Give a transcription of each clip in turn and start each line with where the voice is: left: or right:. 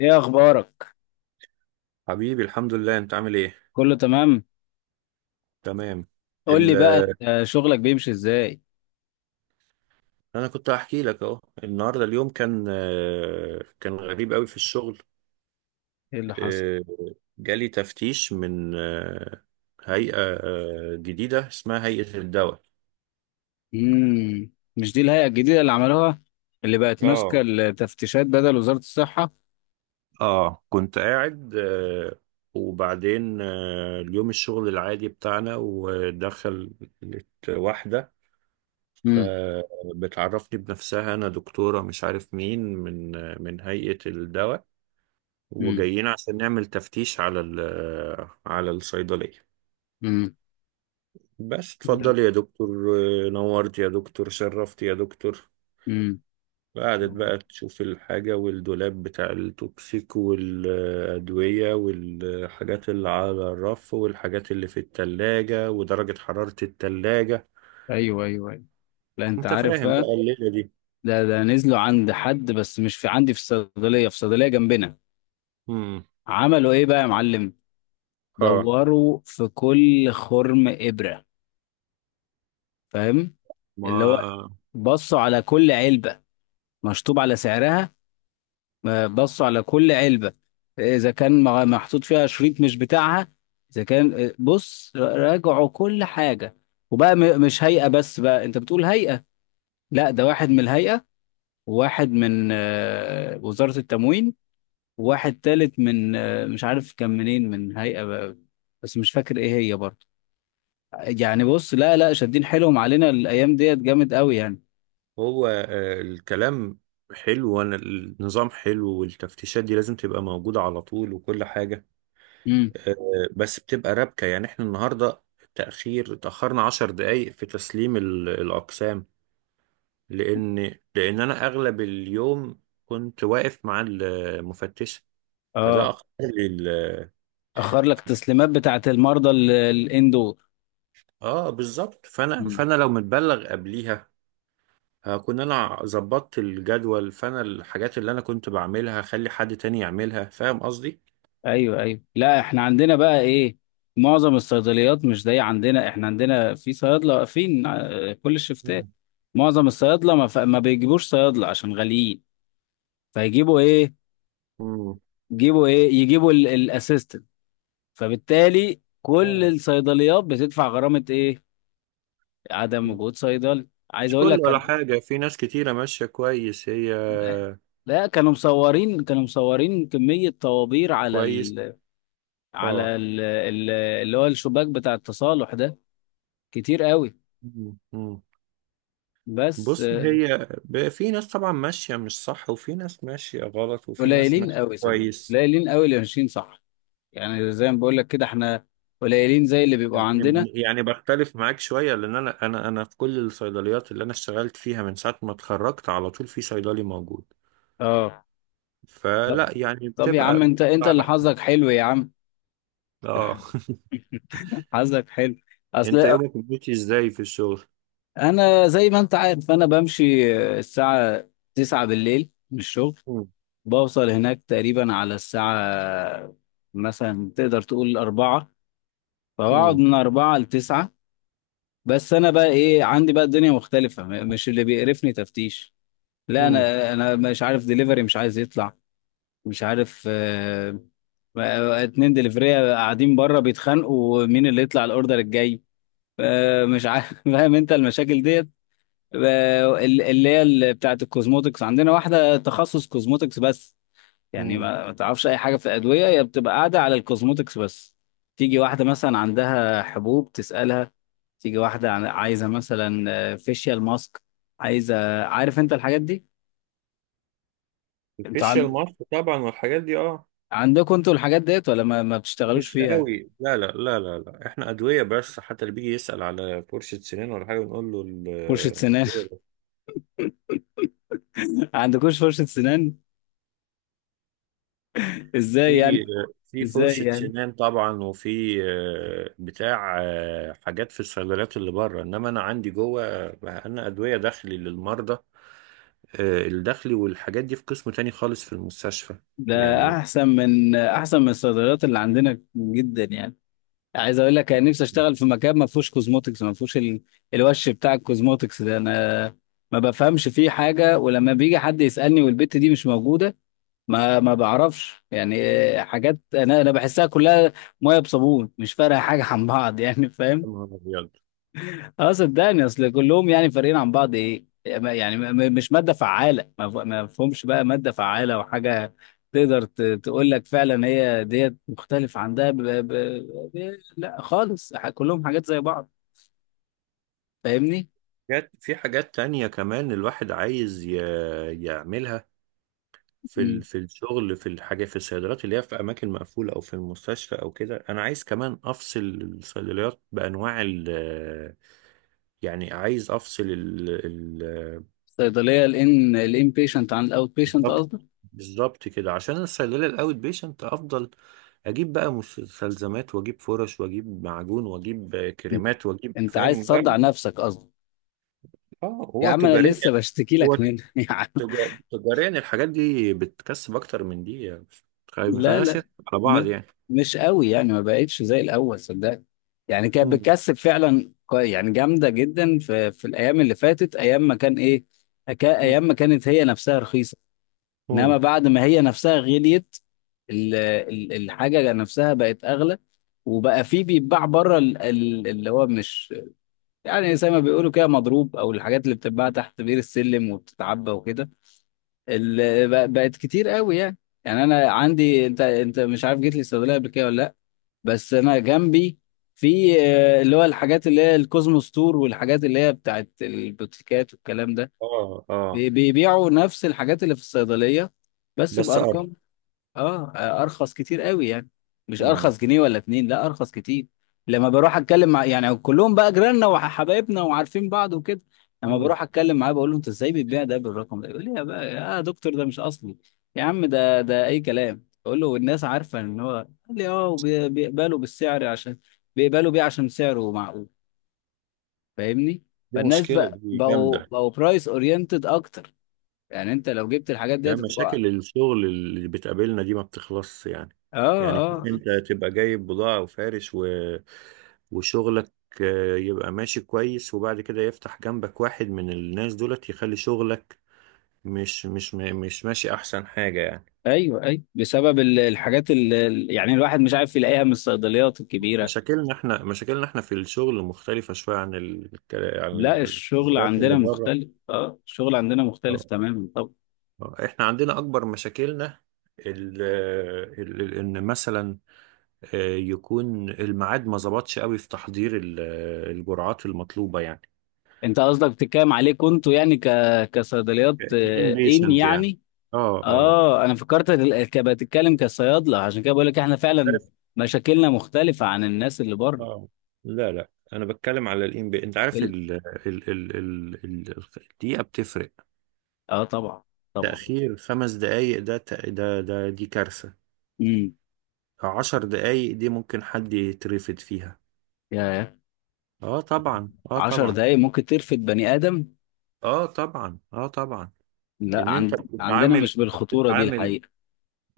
left: ايه اخبارك؟
right: حبيبي الحمد لله، انت عامل ايه؟
left: كله تمام.
right: تمام.
left: قول لي
right: ال
left: بقى، انت شغلك بيمشي ازاي؟
right: انا كنت هحكي لك اهو النهارده، اليوم كان كان غريب قوي في الشغل.
left: ايه اللي حصل؟
right: آه، جالي تفتيش من هيئة جديدة اسمها هيئة الدواء.
left: مش دي الهيئة الجديدة اللي عملوها، اللي بقت ماسكة
right: اه،
left: التفتيشات بدل وزارة الصحة؟
right: اه كنت قاعد وبعدين اليوم الشغل العادي بتاعنا، ودخلت واحدة.
left: امم.
right: فبتعرفني بنفسها: انا دكتورة مش عارف مين من هيئة الدواء،
left: امم.
right: وجايين عشان نعمل تفتيش على الصيدلية.
left: امم.
right: بس اتفضل يا دكتور، نورت يا دكتور، شرفت يا دكتور.
left: امم.
right: قعدت بقى تشوف الحاجة والدولاب بتاع التوكسيك والأدوية والحاجات اللي على الرف والحاجات اللي في التلاجة ودرجة حرارة التلاجة.
left: ايوه ايوه ايوه. لا انت
right: انت
left: عارف
right: فاهم
left: بقى،
right: بقى الليلة دي.
left: ده نزلوا عند حد بس مش في عندي، في الصيدلية، في صيدلية جنبنا.
right: مم.
left: عملوا ايه بقى يا معلم؟
right: اه،
left: دوروا في كل خرم إبرة، فاهم؟ اللي هو
right: ما
left: بصوا على كل علبة، مشطوب على سعرها. بصوا على كل علبة إذا كان محطوط فيها شريط مش بتاعها. إذا كان بص، راجعوا كل حاجة. وبقى مش هيئة بس بقى، أنت بتقول هيئة؟ لا، ده واحد من الهيئة، وواحد من وزارة التموين، وواحد تالت من مش عارف كان منين، من هيئة بقى بس مش فاكر إيه هي برضه. يعني بص، لا لا، شادين حيلهم علينا الأيام ديت جامد قوي يعني.
right: هو الكلام حلو، وانا النظام حلو، والتفتيشات دي لازم تبقى موجودة على طول، وكل حاجة.
left: امم.
right: آه، بس بتبقى رابكة يعني. احنا النهاردة تأخرنا 10 دقايق في تسليم الأقسام، لأن لأن أنا أغلب اليوم كنت واقف مع المفتشة. فده
left: اه،
right: أخر لي
left: أخر لك تسليمات بتاعت المرضى الإندور.
right: اه، بالظبط. فانا لو متبلغ قبليها هكون انا ظبطت الجدول، فانا الحاجات اللي انا كنت بعملها هخلي حد تاني يعملها، فاهم قصدي.
left: ايوه ايوه، لا احنا عندنا بقى ايه، معظم الصيدليات مش زي عندنا، احنا عندنا في صيادله واقفين كل الشفتات.
right: مم.
left: معظم الصيادله ما, ما بيجيبوش صيادله عشان غاليين، فيجيبوا ايه،
right: مم.
left: يجيبوا ايه، يجيبوا الاسيستنت. فبالتالي كل
right: اه.
left: الصيدليات بتدفع غرامه ايه، عدم
right: مم.
left: وجود صيدلي، عايز
right: مش
left: اقول لك
right: كل ولا
left: كان.
right: حاجة، في ناس كتيرة ماشية كويس هي.
left: لا، كانوا مصورين، كانوا مصورين كمية طوابير على
right: كويس. اه.
left: اللي هو الشباك بتاع التصالح ده، كتير قوي.
right: مم. مم.
left: بس
right: بص، هي في ناس طبعا ماشية مش صح، وفي ناس ماشية غلط، وفي ناس
left: قليلين
right: ماشية
left: قوي صدق،
right: كويس.
left: قليلين قوي اللي ماشيين صح. يعني زي ما بقول لك كده، احنا قليلين زي اللي بيبقوا عندنا.
right: يعني بختلف معاك شوية، لأن أنا في كل الصيدليات اللي أنا اشتغلت فيها من ساعة ما اتخرجت على طول في صيدلي موجود.
left: اه. طب،
right: فلا يعني
left: طب يا
right: بتبقى
left: عم، انت
right: بتبقى على
left: اللي
right: حسب.
left: حظك حلو يا عم،
right: اه.
left: حظك حلو.
right: أنت
left: اصل
right: يومك ماشي إزاي في الشغل؟
left: زي ما انت عارف، انا بمشي الساعة 9 بالليل من الشغل،
right: مم.
left: بوصل هناك تقريبا على الساعة، مثلا تقدر تقول أربعة، فبقعد
right: مم.
left: من أربعة لتسعة. بس أنا بقى إيه، عندي بقى الدنيا مختلفة، مش اللي بيقرفني تفتيش. لا
right: مم.
left: انا مش عارف، دليفري مش عايز يطلع، مش عارف، اتنين دليفرية قاعدين بره بيتخانقوا مين اللي يطلع الاوردر الجاي، مش عارف فاهم انت المشاكل ديت. اللي هي بتاعه الكوزموتكس، عندنا واحدة تخصص كوزموتكس بس، يعني
right: مم.
left: ما تعرفش اي حاجة في الادوية، هي بتبقى قاعدة على الكوزموتكس بس. تيجي واحدة مثلا عندها حبوب تسألها، تيجي واحدة عايزة مثلا فيشيال ماسك، عايزة، عارف انت الحاجات دي؟ انت
right: الفيشيال ماسك طبعا والحاجات دي، اه.
left: عندكم انتوا الحاجات ديت ولا ما بتشتغلوش
right: مش
left: فيها؟
right: قوي، لا، لا، لا، لا، لا، احنا ادويه بس. حتى اللي بيجي يسال على فرشه سنان ولا حاجه نقول له
left: فرشة سنان عندكوش فرشة سنان؟ ازاي
right: في
left: يعني؟
right: في
left: ازاي
right: فرشه
left: يعني؟
right: سنان طبعا، وفي بتاع حاجات في الصيدليات اللي بره. انما انا عندي جوه انا ادويه داخلي للمرضى. الداخلي والحاجات دي في قسم تاني خالص في المستشفى
left: ده
right: يعني.
left: احسن من الصيدليات اللي عندنا جدا يعني. عايز اقول لك، انا نفسي اشتغل في مكان ما فيهوش كوزموتكس، ما فيهوش الوش بتاع الكوزموتكس ده. انا ما بفهمش فيه حاجة، ولما بيجي حد يسألني والبت دي مش موجودة، ما بعرفش يعني. حاجات، انا بحسها كلها ميه بصابون، مش فارقه حاجه عن بعض يعني، فاهم؟
right: يا نهار أبيض.
left: اه، صدقني اصل كلهم يعني فارقين عن بعض ايه يعني، مش ماده فعاله، ما فهمش بقى ماده فعاله وحاجه تقدر تقول لك فعلا هي ديت مختلف عن ده. لا خالص، كلهم حاجات زي بعض، فاهمني؟
right: في حاجات تانية كمان الواحد عايز يعملها
left: امم.
right: في الشغل، في الحاجه، في الصيدليات اللي هي في اماكن مقفوله او في المستشفى او كده. انا عايز كمان افصل الصيدليات بانواع يعني عايز افصل ال ال
left: الصيدليه الان بيشنت عن الاوت بيشنت
right: بالظبط.
left: قصدك؟
right: بالظبط كده، عشان أنا الصيدليه الاوت بيشنت افضل اجيب بقى مستلزمات واجيب فرش واجيب معجون واجيب
left: انت
right: كريمات واجيب،
left: أنت عايز
right: فاهم.
left: تصدع
right: جرب.
left: نفسك قصدك؟
right: اه،
left: يا
right: هو
left: عم انا
right: تجاريا.
left: لسه بشتكي
right: هو
left: لك منها
right: تجاريا الحاجات دي بتكسب اكتر من دي يعني. ما
left: لا
right: خليناش
left: لا،
right: نضحك على
left: م...
right: بعض يعني.
left: مش قوي يعني، ما بقتش زي الاول صدقني. يعني كانت
right: مم.
left: بتكسب فعلا يعني جامده جدا في الايام اللي فاتت، ايام ما كان ايه، ايام ما كانت هي نفسها رخيصه. انما
right: مم.
left: بعد ما هي نفسها غليت، الحاجه نفسها بقت اغلى. وبقى في بيتباع بره، اللي هو مش، يعني زي ما بيقولوا كده، مضروب او الحاجات اللي بتتباع تحت بير السلم وبتتعبى وكده، بقت كتير قوي يعني. يعني انا عندي، انت مش عارف جيت لي الصيدليه قبل كده ولا لا، بس انا جنبي في اللي هو الحاجات اللي هي الكوزموس تور والحاجات اللي هي بتاعت البوتيكات والكلام ده،
right: اه، اه.
left: بيبيعوا نفس الحاجات اللي في الصيدليه بس
right: بس
left: بارقام، اه، ارخص كتير قوي يعني، مش
right: مم.
left: ارخص جنيه ولا اتنين، لا ارخص كتير. لما بروح اتكلم مع، يعني كلهم بقى جيراننا وحبايبنا وعارفين بعض وكده، لما
right: مم.
left: بروح اتكلم معاه بقول له انت ازاي بتبيع ده بالرقم ده، يقول لي يا بقى يا دكتور ده مش اصلي. يا عم ده، ده اي كلام اقول له، والناس عارفه ان هو، قال لي اه بيقبلوا بالسعر عشان بيقبلوا بيه عشان سعره معقول، فاهمني؟
right: دي
left: فالناس
right: مشكلة،
left: بقى،
right: دي
left: بقوا
right: جامدة.
left: بقوا برايس اورينتد اكتر، يعني انت لو جبت الحاجات
right: يعني
left: ديت هتبقى.
right: مشاكل الشغل اللي بتقابلنا دي ما بتخلصش يعني.
left: اه
right: يعني شوف،
left: اه، آه.
right: انت تبقى جايب بضاعة وفارش، و... وشغلك يبقى ماشي كويس، وبعد كده يفتح جنبك واحد من الناس دولت يخلي شغلك مش ماشي احسن حاجة يعني.
left: ايوه، اي بسبب الحاجات اللي يعني الواحد مش عارف يلاقيها من الصيدليات الكبيره.
right: مشاكلنا احنا في الشغل مختلفة شوية عن عن
left: لا الشغل
right: الولايات اللي
left: عندنا
right: بره.
left: مختلف، اه الشغل عندنا مختلف
right: آه.
left: تماما. طب
right: احنا عندنا اكبر مشاكلنا ان مثلا يكون الميعاد ما ظبطش قوي في تحضير الجرعات المطلوبه يعني.
left: انت قصدك بتتكلم عليكم انتوا يعني، كصيدليات
right: كان
left: ان
right: بيشنت يعني.
left: يعني.
right: اه، اه.
left: اه انا فكرت، بتتكلم كصيادله، عشان كده بقول لك احنا فعلا
right: عارف.
left: مشاكلنا مختلفه عن الناس اللي بره.
right: اه. لا، لا، انا بتكلم على الام بي. انت عارف
left: ال-
right: الدقيقه بتفرق.
left: اه طبعا، طبعا.
right: تاخير 5 دقائق، ده ت- ده ده دي كارثه.
left: امم
right: 10 دقائق دي ممكن حد يترفد فيها.
left: يا
right: اه طبعا، اه
left: 10
right: طبعا،
left: دقايق ممكن ترفد بني ادم.
right: اه طبعا، اه طبعا.
left: لا
right: ان انت
left: عندنا
right: بتتعامل
left: مش
right: انت
left: بالخطوره دي
right: بتتعامل،
left: الحقيقه.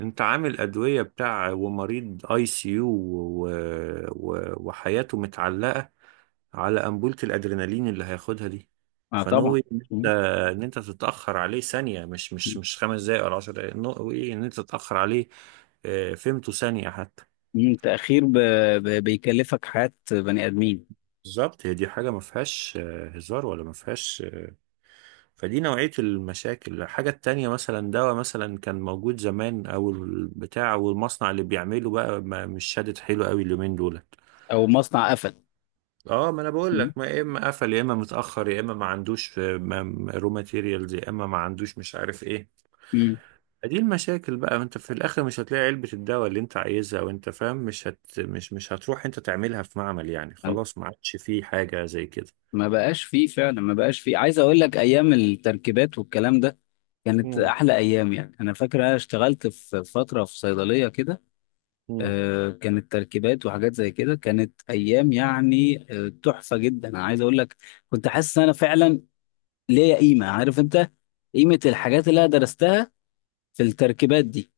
right: انت عامل ادويه بتاع ومريض اي سي يو، و... و... وحياته متعلقه على انبولة الادرينالين اللي هياخدها دي.
left: اه طبعا.
right: فنوي ان انت تتاخر عليه ثانيه، مش 5 دقائق ولا 10 دقائق. نوي ان انت تتاخر عليه فهمته ثانيه حتى.
left: تأخير بيكلفك حياة بني آدمين.
right: بالظبط، هي دي حاجه ما فيهاش هزار، ولا ما فيهاش. فدي نوعية المشاكل. الحاجة التانية مثلا دواء مثلا كان موجود زمان، أو البتاع أو المصنع اللي بيعمله بقى ما مش شادد حلو قوي اليومين دولت.
left: أو مصنع قفل.
right: اه، ما انا بقول
left: مم.
right: لك، ما يا اما قفل، يا اما متاخر، يا اما ما عندوش رو ماتيريالز، يا اما ما عندوش مش عارف ايه.
left: مم.
right: دي المشاكل بقى. انت في الاخر مش هتلاقي علبه الدواء اللي انت عايزها، وانت فاهم مش هت مش مش هتروح انت تعملها في معمل يعني. خلاص، ما عادش فيه حاجه زي كده.
left: ما بقاش فيه فعلا، ما بقاش فيه، عايز أقول لك أيام التركيبات والكلام ده كانت
right: مم.
left: أحلى أيام. يعني أنا فاكر أنا اشتغلت في فترة في صيدلية كده،
right: مم.
left: كانت تركيبات وحاجات زي كده، كانت أيام يعني تحفة جدا أنا عايز أقول لك. كنت حاسس إن أنا فعلا ليا قيمة، عارف أنت قيمة الحاجات اللي أنا درستها في التركيبات دي؟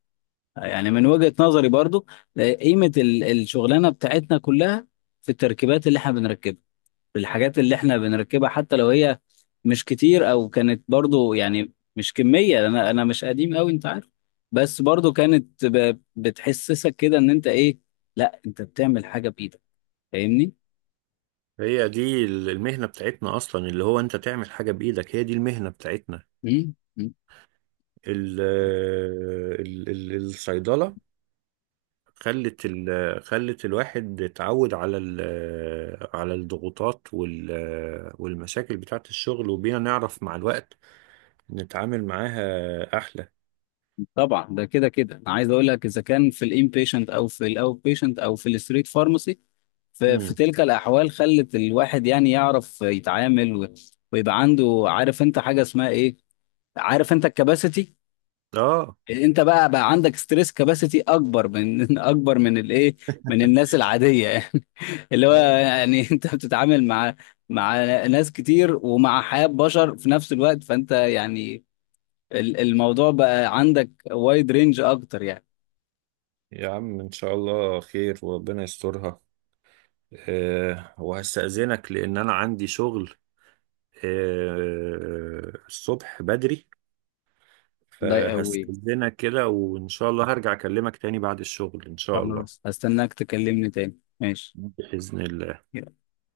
left: يعني من وجهة نظري برضو، قيمة الشغلانة بتاعتنا كلها في التركيبات اللي احنا بنركبها، في الحاجات اللي احنا بنركبها، حتى لو هي مش كتير او كانت برضو، يعني مش كمية، انا مش قديم قوي انت عارف، بس برضو كانت بتحسسك كده ان انت ايه، لا انت بتعمل حاجة بايدك، فاهمني؟
right: هي دي المهنة بتاعتنا أصلا، اللي هو أنت تعمل حاجة بإيدك، هي دي المهنة بتاعتنا.
left: مم. مم.
right: ال ال ال الصيدلة خلت ال خلت الواحد اتعود على على الضغوطات والمشاكل بتاعة الشغل، وبينا نعرف مع الوقت نتعامل معاها أحلى.
left: طبعا، ده كده كده انا عايز اقول لك، اذا كان في الانبيشنت او في الاوت بيشنت او في الستريت فارماسي، في
right: مم.
left: تلك الأحوال خلت الواحد يعني يعرف يتعامل، و- ويبقى عنده، عارف أنت حاجة اسمها إيه؟ عارف أنت الكباسيتي؟
right: آه.
left: أنت بقى عندك ستريس كباسيتي أكبر من أكبر من الإيه؟ من الناس العادية يعني اللي هو
right: آه
left: يعني أنت بتتعامل مع، مع ناس كتير ومع حياة بشر في نفس الوقت، فأنت يعني الموضوع بقى عندك وايد رينج أكتر يعني.
right: يا عم، إن شاء الله خير وربنا يسترها. آه وهستأذنك لأن أنا عندي شغل آه الصبح بدري،
left: ده قوي،
right: فهستأذنك كده، وإن شاء الله هرجع أكلمك تاني بعد الشغل إن شاء الله.
left: خلاص هستناك تكلمني تاني ماشي.
right: بإذن الله.